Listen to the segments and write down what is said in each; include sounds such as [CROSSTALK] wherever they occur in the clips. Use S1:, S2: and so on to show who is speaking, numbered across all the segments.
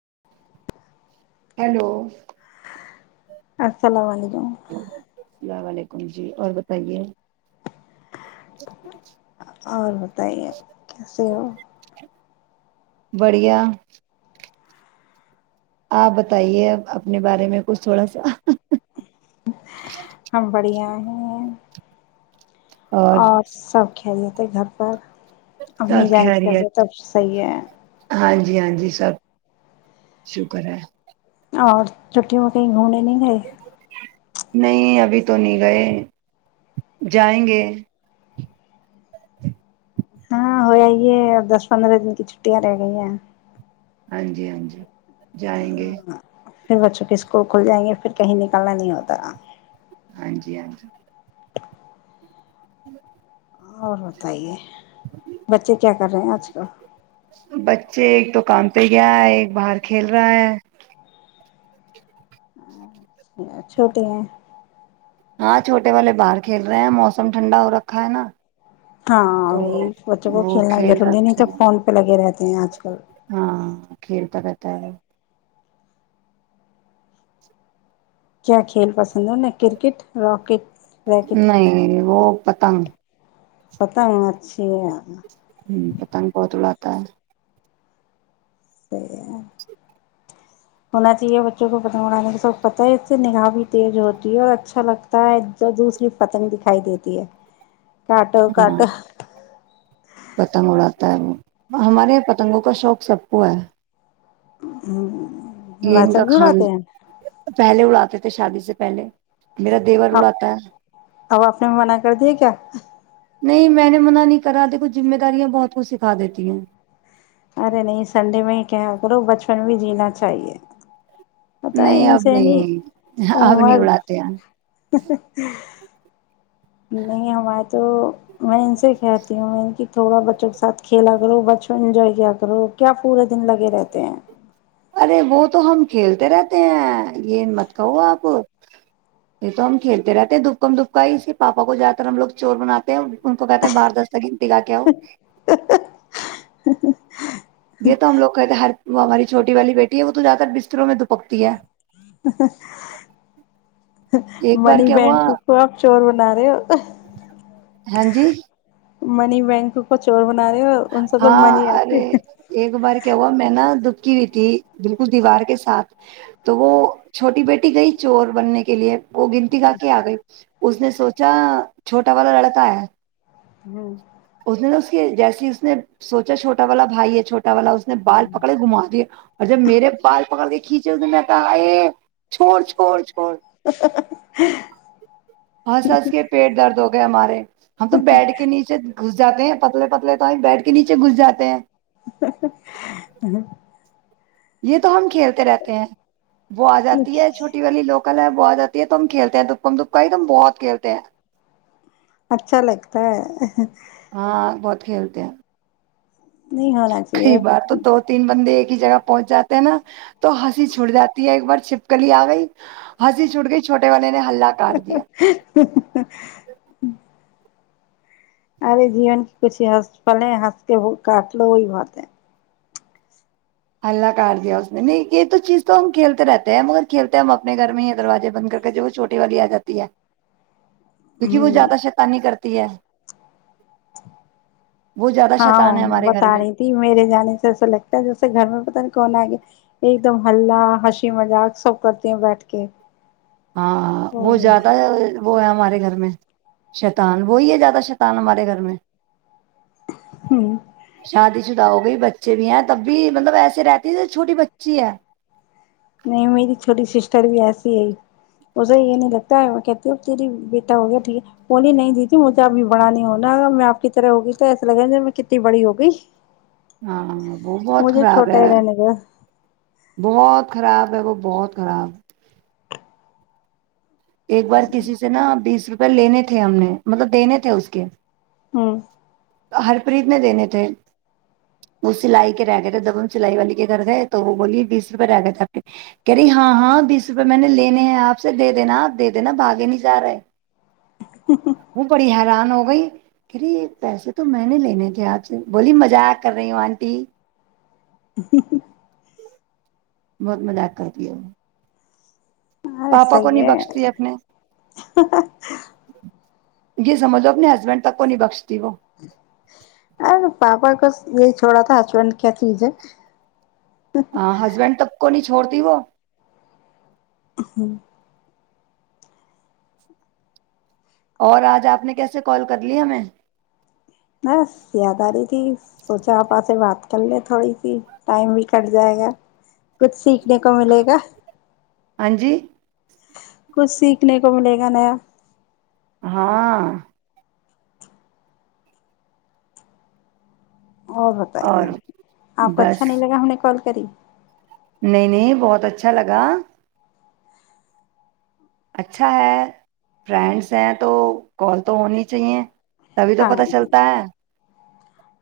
S1: [UNINTELLIGIBLE]
S2: السلام علیکم
S1: اللام علیکم جی اور بتائیے [UNINTELLIGIBLE]
S2: اور بتائیے کیسے ہو [UNINTELLIGIBLE]
S1: [UNINTELLIGIBLE] [UNINTELLIGIBLE] آپ بتائیے ا اپنے بارے میں کچھ تھوڑا سا [UNINTELLIGIBLE]
S2: [UNINTELLIGIBLE] [UNINTELLIGIBLE] [UNINTELLIGIBLE] [UNINTELLIGIBLE] [UNINTELLIGIBLE]
S1: اور
S2: [UNINTELLIGIBLE] امی
S1: سب
S2: جان کی تب
S1: خیریت
S2: تب صحیح ہے [UNINTELLIGIBLE]
S1: ہاں جی ہاں جی سب شکر ہے [UNINTELLIGIBLE]
S2: اور چھٹی میں کہیں گھومنے نہیں گئے [UNINTELLIGIBLE]
S1: نہیں ابھی تو نہیں گئے جائیں گے [UNINTELLIGIBLE]
S2: ہاں ہو جئی ہے اور دس پندرہ دن کی چھٹیاں رہ گئی ہیں [UNINTELLIGIBLE]
S1: ہاں جی ہاں جی [UNINTELLIGIBLE] جائیں گے [UNINTELLIGIBLE]
S2: پھر بچوں کے اسکول کھل جائیں گے پھر کہیں نہیں [UNINTELLIGIBLE] کل نہیں ہوتا [UNINTELLIGIBLE]
S1: ہاں جی
S2: [UNINTELLIGIBLE]
S1: ہ [UNINTELLIGIBLE] [UNINTELLIGIBLE]
S2: اور بتائیے بچے کیا کر رہے ہیں آج کل [UNINTELLIGIBLE] [UNINTELLIGIBLE]
S1: کاان پہ گیا ہے ایک باہر کھیل رہا ہے [UNINTELLIGIBLE] [UNINTELLIGIBLE]
S2: اچھا چھوٹیے ہیں [UNINTELLIGIBLE] [UNINTELLIGIBLE]
S1: ہاں چھوٹے والے باہر کھیل رہے ہیں موسم ٹھنڈا ہو رکھا ہے نا [UNINTELLIGIBLE]
S2: ہاں
S1: تو
S2: وہ بچوں کو
S1: وہ
S2: کھیلنا بھی
S1: کھیل
S2: ضروری نہیں
S1: رکھے
S2: تو فون پہ لگے رہتے [UNINTELLIGIBLE] ہیں آج [UNINTELLIGIBLE] [UNINTELLIGIBLE] کر [UNINTELLIGIBLE] [UNINTELLIGIBLE]
S1: ہاں کھیلتا رہتا ہے [UNINTELLIGIBLE] [UNINTELLIGIBLE]
S2: کیا کھیل پسند ہے میں کرکٹ راکٹ [UNINTELLIGIBLE]
S1: نہیں نہیں وہ [UNINTELLIGIBLE] [UNINTELLIGIBLE] پتنگ [UNINTELLIGIBLE] [UNINTELLIGIBLE]
S2: پتہ مارچ [UNINTELLIGIBLE] [UNINTELLIGIBLE]
S1: ہ پتن پ تولہات [UNINTELLIGIBLE] [UNINTELLIGIBLE] تر [UNINTELLIGIBLE] [UNINTELLIGIBLE]
S2: ہونا چاہیے بچوں کو پتنگ اڑانے کا سب پت ہے اس سے نگاہ بھی تیز ہوتی ہے اور اچھا لگتا ہے تو دوسری پتنگ دکھائی دیتی ہے۔ [UNINTELLIGIBLE] کاٹو
S1: ہاں
S2: کاٹو
S1: پتنگ اڑاتا ہے وہ [UNINTELLIGIBLE] [UNINTELLIGIBLE] ہمارے یہ پتنگوں کا شوق سب کو ہے [UNINTELLIGIBLE]
S2: ہوں [UNINTELLIGIBLE] [UNINTELLIGIBLE]
S1: یہ ان کا کھان پہلے اڑاتے تھے [UNINTELLIGIBLE] تھ شادی سے پہلے [UNINTELLIGIBLE] [UNINTELLIGIBLE] دیور اڑاتا ہے
S2: اب آپ نے منع کر دیا کیا
S1: نہیں میں نے منع نہیں کرا دیکھو ذمہ داریاں بہت کچھ سکھا دیتی ہیں
S2: ارے نہیں سنڈے میں ہی کیا کرو بچپن بھی جینا چاہیے پتہ
S1: نہیں
S2: ہے
S1: اب
S2: انسانی
S1: نہیں اب نہیں
S2: عمر
S1: اڑاتے ہیں
S2: نہیں ہمارے تو میں ان سے کہتی ہوں ان کی تھوڑا بچوں کے ساتھ کھیلا کرو بچپن انجوائے کیا کرو کیا پورے دن لگے رہتے ہیں
S1: ارے وہ تو ہم کھیلتے رہتے ہیں یہ مت کہو آپ یہ تو ہم کھیلتے رہتے ہیں دپکم دپکای اسکے پاپا کو جا کر ہم لوگ چور بناتے ہیں ان کو کہتے ہیں باہر دس تک گنتی گا کے آو
S2: ہ [INAUDIBLE]
S1: یہ تو ہم لوگ کہ ہر وہ ہماری چوٹی والی بیٹی ہے وہ تو زیادہ تر بستروں میں دپکتی ہے ایک بار
S2: منی
S1: کیا ہوا
S2: بینک کو آپ چور بنا رہے ہو
S1: ہاں جی
S2: منی بینک کو چور بنا رہے ہو ان سے تو
S1: ہاں
S2: منی آتی
S1: ارے
S2: ہے
S1: ایک بار کیا ہوا میں نا دپ کی ہوئی تھی بالکل دیوار کے ساتھ تو وہ چھوٹی بیٹی گئی چور بننے کے لیے وہ گنتی گا کے آ گئی اس نے سوچا چھوٹا ہمارا لڑکا ہے
S2: ہمم
S1: اس نے تو اس کی جیسے ہی اس نے سوچا چھوٹا والا بھائی ہے چھوٹا والا اس نے بال پکڑ کے گھما دیا اور جب میرے بال پکڑ کے کھینچے اس نے میں کہا ہاے چھوڑ چھوڑ چھوڑ ہنس ہنس کے پیٹ درد ہو گئے ہمارے ہم تو بیڈ کے نیچے گھس جاتے ہیں پتلے پتلے تو بیڈ کے نیچے گھس جاتے ہیں
S2: ہ
S1: یہ تو ہم کھیلتے رہتے ہیں وہ آ جاتی ہے چھوٹی والی لوکل آ جاتی ہے تو ہم کھیلتے ہیں دپکم دپکای تم بہت کھیلتے ہیں
S2: اچھا لگتا ہے
S1: ہاں بہت کھیلتے ہیں
S2: نہیں ہونا چاہیے
S1: کئی بار تو دو تین بندے جگہ پہنچ جاتے ہیں نا تو ہنسی چھوٹ جاتی ہے ایک بار چھپکلی آ گئی ہنسی چھوٹ گئی چھوٹے والے نے ہلہ کاٹ دیا
S2: [INAUDIBLE] اورے جیون کی کچ ہس پالے ہس کے کاٹ ل وہ بات [INAUDIBLE]
S1: حلہ کاٹ دیا اس نے نہیں یہ تو چیز تو ہم کھیلتے رہتے ہیں مگر کھیلتے ہیں ہم اپنے گھر میں ہی دروازے بند کر کے جو وہ چھوٹی والی آ جاتی ہے کیونکہ وہ
S2: ہوں
S1: زیادہ شیتانی کرتی م دیا
S2: ہاں
S1: ہے ہمارے گھر
S2: بتا
S1: میں
S2: رہی تھی میرے جانے سے ایسا لگتا ہے جیسے گھر میں کون آ گیا ایک دم ہلہ ہنسی مذاق سب کرتے ہیں بیٹھ کے
S1: ہاں وہ
S2: اور
S1: جاتا ہے وہ ہے ہمارے گھر میں شیتان وہی ہے زیادہ شیتان ہمارے گھر میں
S2: ہوں
S1: چٹاؤ گ بچے بھی ہیں تب بھی مطلب ایسے رہتی چھوٹی بچی ہے
S2: نہیں میری چھوٹی سسٹر بھی ایسی ہے اسے یہ نہیں لگتا ہے میں کہتیوں تیری بیٹا ہو گیا ٹھیک ہے بولی نہیں دی تھی مجھے ابھی بڑا نہیں ہونا اگر میں آپ طرح ہوگی تو ایسے لگا میں کتنی بڑی ہوگئی
S1: ہاں وہ بہت خراب ہے
S2: رہنے دو
S1: بہت خراب ہے وہ بہت خراب ایک بار کسی سے نا بیس روپئے لینے تھے ہم نے مطلب دینے تھے اس کے
S2: ہوں
S1: ہرپریت میں دینے تھے وہ سلائی کے رہ گئے تھے جب ہم سلائی والی کے گھر تھے تو وہ بولی بیس روپے رہ گئے تھے آ کے کہ رہی ہاں ہاں بیس روپے میں نے لینے ہیں آپ سے دے دینا آپ دے دینا بھاگے نہیں جا رہے وہ بڑی حیران ہو گئی کہی پیسے تو میں نے لینے تھے آج سے بولی مزا کر رہی ہوں آنٹی
S2: [UNINTELLIGIBLE]
S1: بہت مذاق کرتییا وہ پاپا کو نہیں بخشتی اپنے
S2: [UNINTELLIGIBLE]
S1: جی سمجھو اپنے ہسبینڈ تک کو نہیں بخشتی وہ
S2: ارے پاپا کو یہی چھوڑا تھا ہسبینڈ کیا چزے
S1: ہاں ہسبینڈ تب کو نہیں چھوڑتی وہ
S2: [UNINTELLIGIBLE]
S1: اور آج آپ نے کیسے کال کر لی ہمیں
S2: ب یاداری تھی سوچا آپ آ سے بات کر لیں تھوڑی سی ٹائم بھی کٹ جائے گا کچھ سیکھنے کو ملے گا
S1: [UNINTELLIGIBLE]
S2: کچھ سیکھنے کو ملے گا نیا
S1: [UNINTELLIGIBLE]
S2: اور بتائیے
S1: اور
S2: آپ کو
S1: بس
S2: اچھا نہیں لگا ہمیں کال [UNINTELLIGIBLE]
S1: نہیں نہیں بہت اچھا لگا اچھا ہے فرینڈس ہیں تو کال تو ہونی چاہیے تبھی تو
S2: ہاں
S1: پتا
S2: جی
S1: چلتا ہے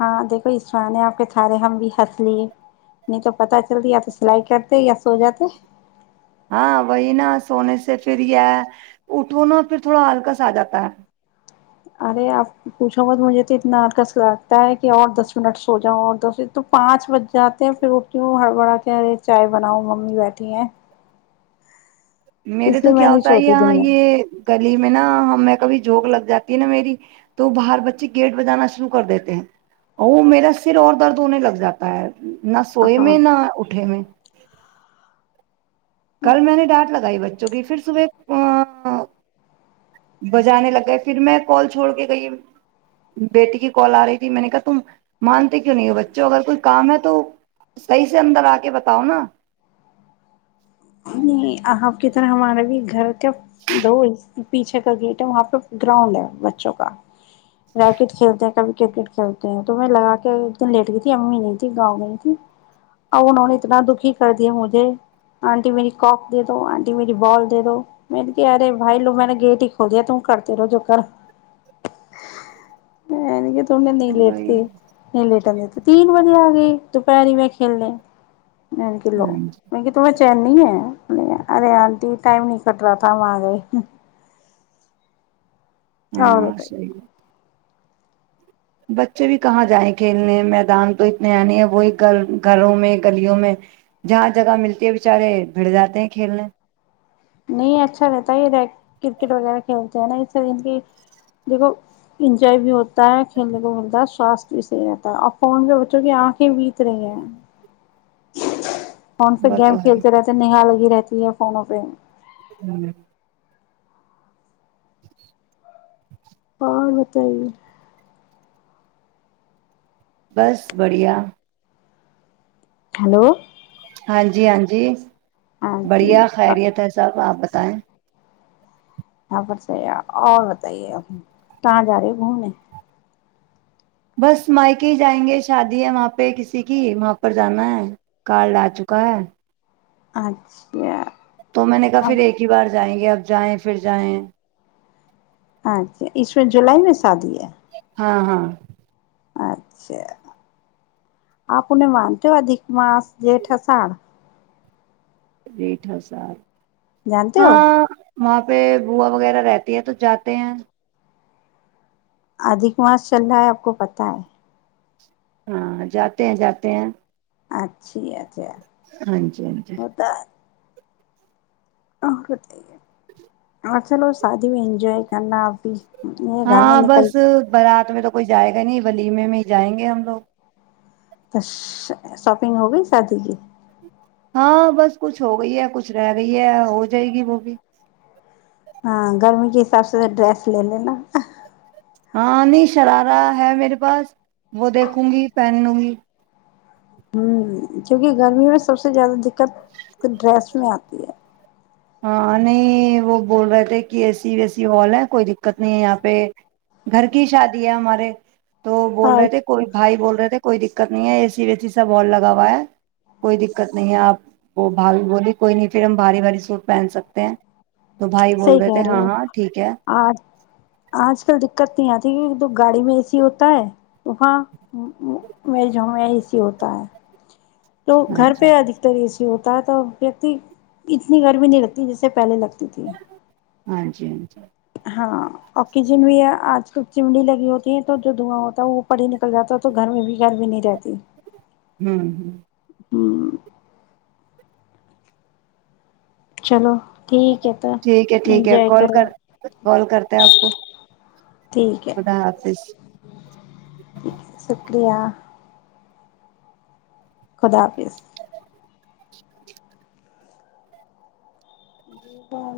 S2: ہاں دیکھو یہ سرانے آپ کے تھارے ہم بھی ہنس لیے نہیں تو پت چلتا یا تو سلائی کرتے یا سو جاتے
S1: ہاں وہی نا سونے سے پھر یہ اٹھو نا پھر تھوڑا ہلکس آ جاتا ہے
S2: ارے آپ پوچھو بت مجھے تو اتنا عرکس لگتا ہے کہ اور دس منٹ سو جاؤ اور دس تو پانچ بج جاتے ہیں پھر وہ کیوں ہڑبڑا کے ارے چائے بناؤ ممی بیٹھی ہیں
S1: میرے
S2: اس
S1: تو
S2: لیے میں
S1: کیا
S2: نہیں
S1: ہوتا ہے
S2: سوتی
S1: یہاں
S2: دن میں
S1: یہ گلی میں نا ہم کبھی جھونک لگ جاتی ہے نا میری تو باہر بچے گیٹ بجانا شروع کر دیتے ہیں اور وہ میرا سر اور درد ہونے لگ جاتا ہے نہ سوئے
S2: ہاں
S1: میں نہ اٹھے میں کل میں نے ڈانٹ لگائی بچی جوکی پھر صبح [UNINTELLIGIBLE] بجانے لگ گئے پھر میں کال چھوڑ کے گئی بیٹی کی کال آ رہی تھی میں نے کہا تم مانتے کیوں نہیں ہو بچوں اگر کوئی کام ہے تو صحیح سے اندر آ کے بتاؤ نا [UNINTELLIGIBLE]
S2: سر ہمارے بھی گھر [UNINTELLIGIBLE] کیا دوول [UNINTELLIGIBLE] پیچھے کا گیٹ ہے وہاں پہ گراؤنڈ ہے بچوں کا ریکٹ کھیلتے ہیں کبھی کرکٹ کھیلتے ہیں تو میں لگا کے ایک دن لیٹ گئی تھی امی نہیں تھی گاؤں نہیں تھی اب انہوں نے اتنا دکھی کر دیا مجھے [UNINTELLIGIBLE] آنٹی میری کوپ دے دو آنٹی میری بال دے دو میں نے کہ ارے بھائی لوگ میں نے گیٹ ہی کھول دیا ت کرتے رہو جو کر میں [UNINTELLIGIBLE] توڈ ن
S1: وہی
S2: لتی ن لےٹ [UNINTELLIGIBLE] تین بجے آ گئی دوپہری میں کھیلنے [UNINTELLIGIBLE] ک لو
S1: ہوں
S2: م تو [UNINTELLIGIBLE] چنیی ہے [UNINTELLIGIBLE] ارے آنٹی ٹم نہیں کٹ رہا تھاام آ گئے [UNINTELLIGIBLE] [UNINTELLIGIBLE]
S1: ہاں صحیح ہے
S2: [UNINTELLIGIBLE]
S1: بچے بھی کہاں جائیں کھیلنے میدان تو اتنے ہیں نہیں ہیں وہی گھر گھروں میں گلیوں میں جہاں جگہ ملتی ہے بیچارے بھڑ جاتے ہیں کھیلنے [UNINTELLIGIBLE]
S2: نہیں اچھا رہتا ہے یہ کرکٹ وغیرہ کھیلتے ہیں نہ اس سے ان کے دیکھو انجوائے بھی ہوتا ہے کھیلنے کو ملتا ہے سواستھ بھی صحیح رہتا ہے اور فون پہ بچوں کی آنکھیں بیت رہی ہیں [UNINTELLIGIBLE] فون سے
S1: وہ تو
S2: گیم
S1: ہے
S2: کھیلتے رہتے نیہا لگی رہتی [UNINTELLIGIBLE] یہ فونوں پہ [UNINTELLIGIBLE]
S1: ہوں [UNINTELLIGIBLE]
S2: اور بتائیے [UNINTELLIGIBLE]
S1: بس بڑھیا [UNINTELLIGIBLE]
S2: ہلو [UNINTELLIGIBLE]
S1: ہاں جی ہاں جی
S2: ہاں
S1: [UNINTELLIGIBLE]
S2: جی
S1: بڑھیا خیریت
S2: یہاں
S1: ہے سب آپ بت [UNINTELLIGIBLE] تائیں [UNINTELLIGIBLE]
S2: یہاں پر صحی ہے اور بتائیے کہاں جا رہے گھومنے [UNINTELLIGIBLE]
S1: بس مائیکے ہی جائیں گے شادی ہے وہاں پہ کسی کی وہاں پر جانا ہے کارڈ آ چکا ہے [UNINTELLIGIBLE]
S2: اچھا [UNINTELLIGIBLE]
S1: تو میں نے کہا پھر ایک ہی بار جائیں گے اب [UNINTELLIGIBLE] جائیں پھر جائیں [UNINTELLIGIBLE]
S2: اچھا اس وقت جولائی میں [UNINTELLIGIBLE] شادی ہے [UNINTELLIGIBLE]
S1: ہاں ہاں [UNINTELLIGIBLE]
S2: اچھا آپ انہیں مانتے ہو اد [UNINTELLIGIBLE] ماس جیٹھاسڑ [UNINTELLIGIBLE]
S1: ریٹھ ہزار [UNINTELLIGIBLE]
S2: جانتے ہو [UNINTELLIGIBLE]
S1: وہاں پہ بووا وغیرہ رہتی ہے تو جاتے ہیں [UNINTELLIGIBLE]
S2: ادھک ماس چل رہا ہے آپ کو پتہ ہے
S1: ہاں جاتے ہیں جاتے ہیں
S2: اچھا
S1: ہاں جی ہاں جی
S2: ہاں چلو شادی میں اینجواے کرنا آپ بھی یہ گھر
S1: ہاں
S2: میں
S1: بس
S2: نکل
S1: بارات میں تو کوئی جائے گا نہیں ولیمے میں ہی جائیں گے ہم لوگ
S2: تو شاپنگ ہوگیی شادی کی
S1: ہاں بس کچھ ہو گئی ہے کچھ رہ گئی ہے ہو جائے گی وہ بھی
S2: ہاں گرمی کے حساب سے ڈریس لے لینا
S1: ہاں نہیں شرارہ ہے میرے پاس وہ دیکھوں گی پہنوں گی
S2: ہوں کیونکہ گرمی میں سب سے زیادہ دقت ڈریس میں آتی ہے
S1: ہاں نہیں وہ بول رہے تھے کہ اے سی وے سی والا ہے کوئی دقت نہیں ہے یہاں پہ گھر کی شادی ہے ہمارے تو بول
S2: ہاں
S1: رہے تھے کوئی بھائی بول رہے تھے کوئی دق دقت نہیں ہے اے سی وے سی سب ہال لگا ہوا ہے کوئی دقت نہیں ہے آپ بھابی بولی کوئی نہیں پھر ہم بھاری بھاری سوٹ پہن سکتے ہیں تو بھائی بول
S2: صحی
S1: تھے
S2: کہہ رہے
S1: ہاں
S2: ہو
S1: ہاں ٹھیک ہے
S2: آج آج کل دقت نہیں آتی ایک تو گاڑی میں ا سی ہو ہو ہےفاں وج ہی سی ہوتا ہے تو
S1: ہاں
S2: گھر
S1: جی
S2: پہ ادکتر اس ہوتا ہے تو ویکتی اتنی گرمی نہیں لگتی جیسے پہلے لگتی تھی
S1: ہاں جی ہاں جی
S2: ہاں آکسیجن بھی آج کل چمڑی لگی ہوتی ہے تو جو دھواں ہوتا ہے وہ پڑ ہی نکل جاتا ہے تو گھر میں بھی گر بھی نہیں رہتی
S1: ہوں ہ
S2: ہوں چلو ٹھیک ہے تو
S1: ٹھیک ہے ٹھیک ہے
S2: انجوائے
S1: کال
S2: کرو
S1: کر کال کرتے ہیں آپ کو
S2: ٹھیک ہے
S1: خدا حافظ
S2: شکریہ خدا حافظ بند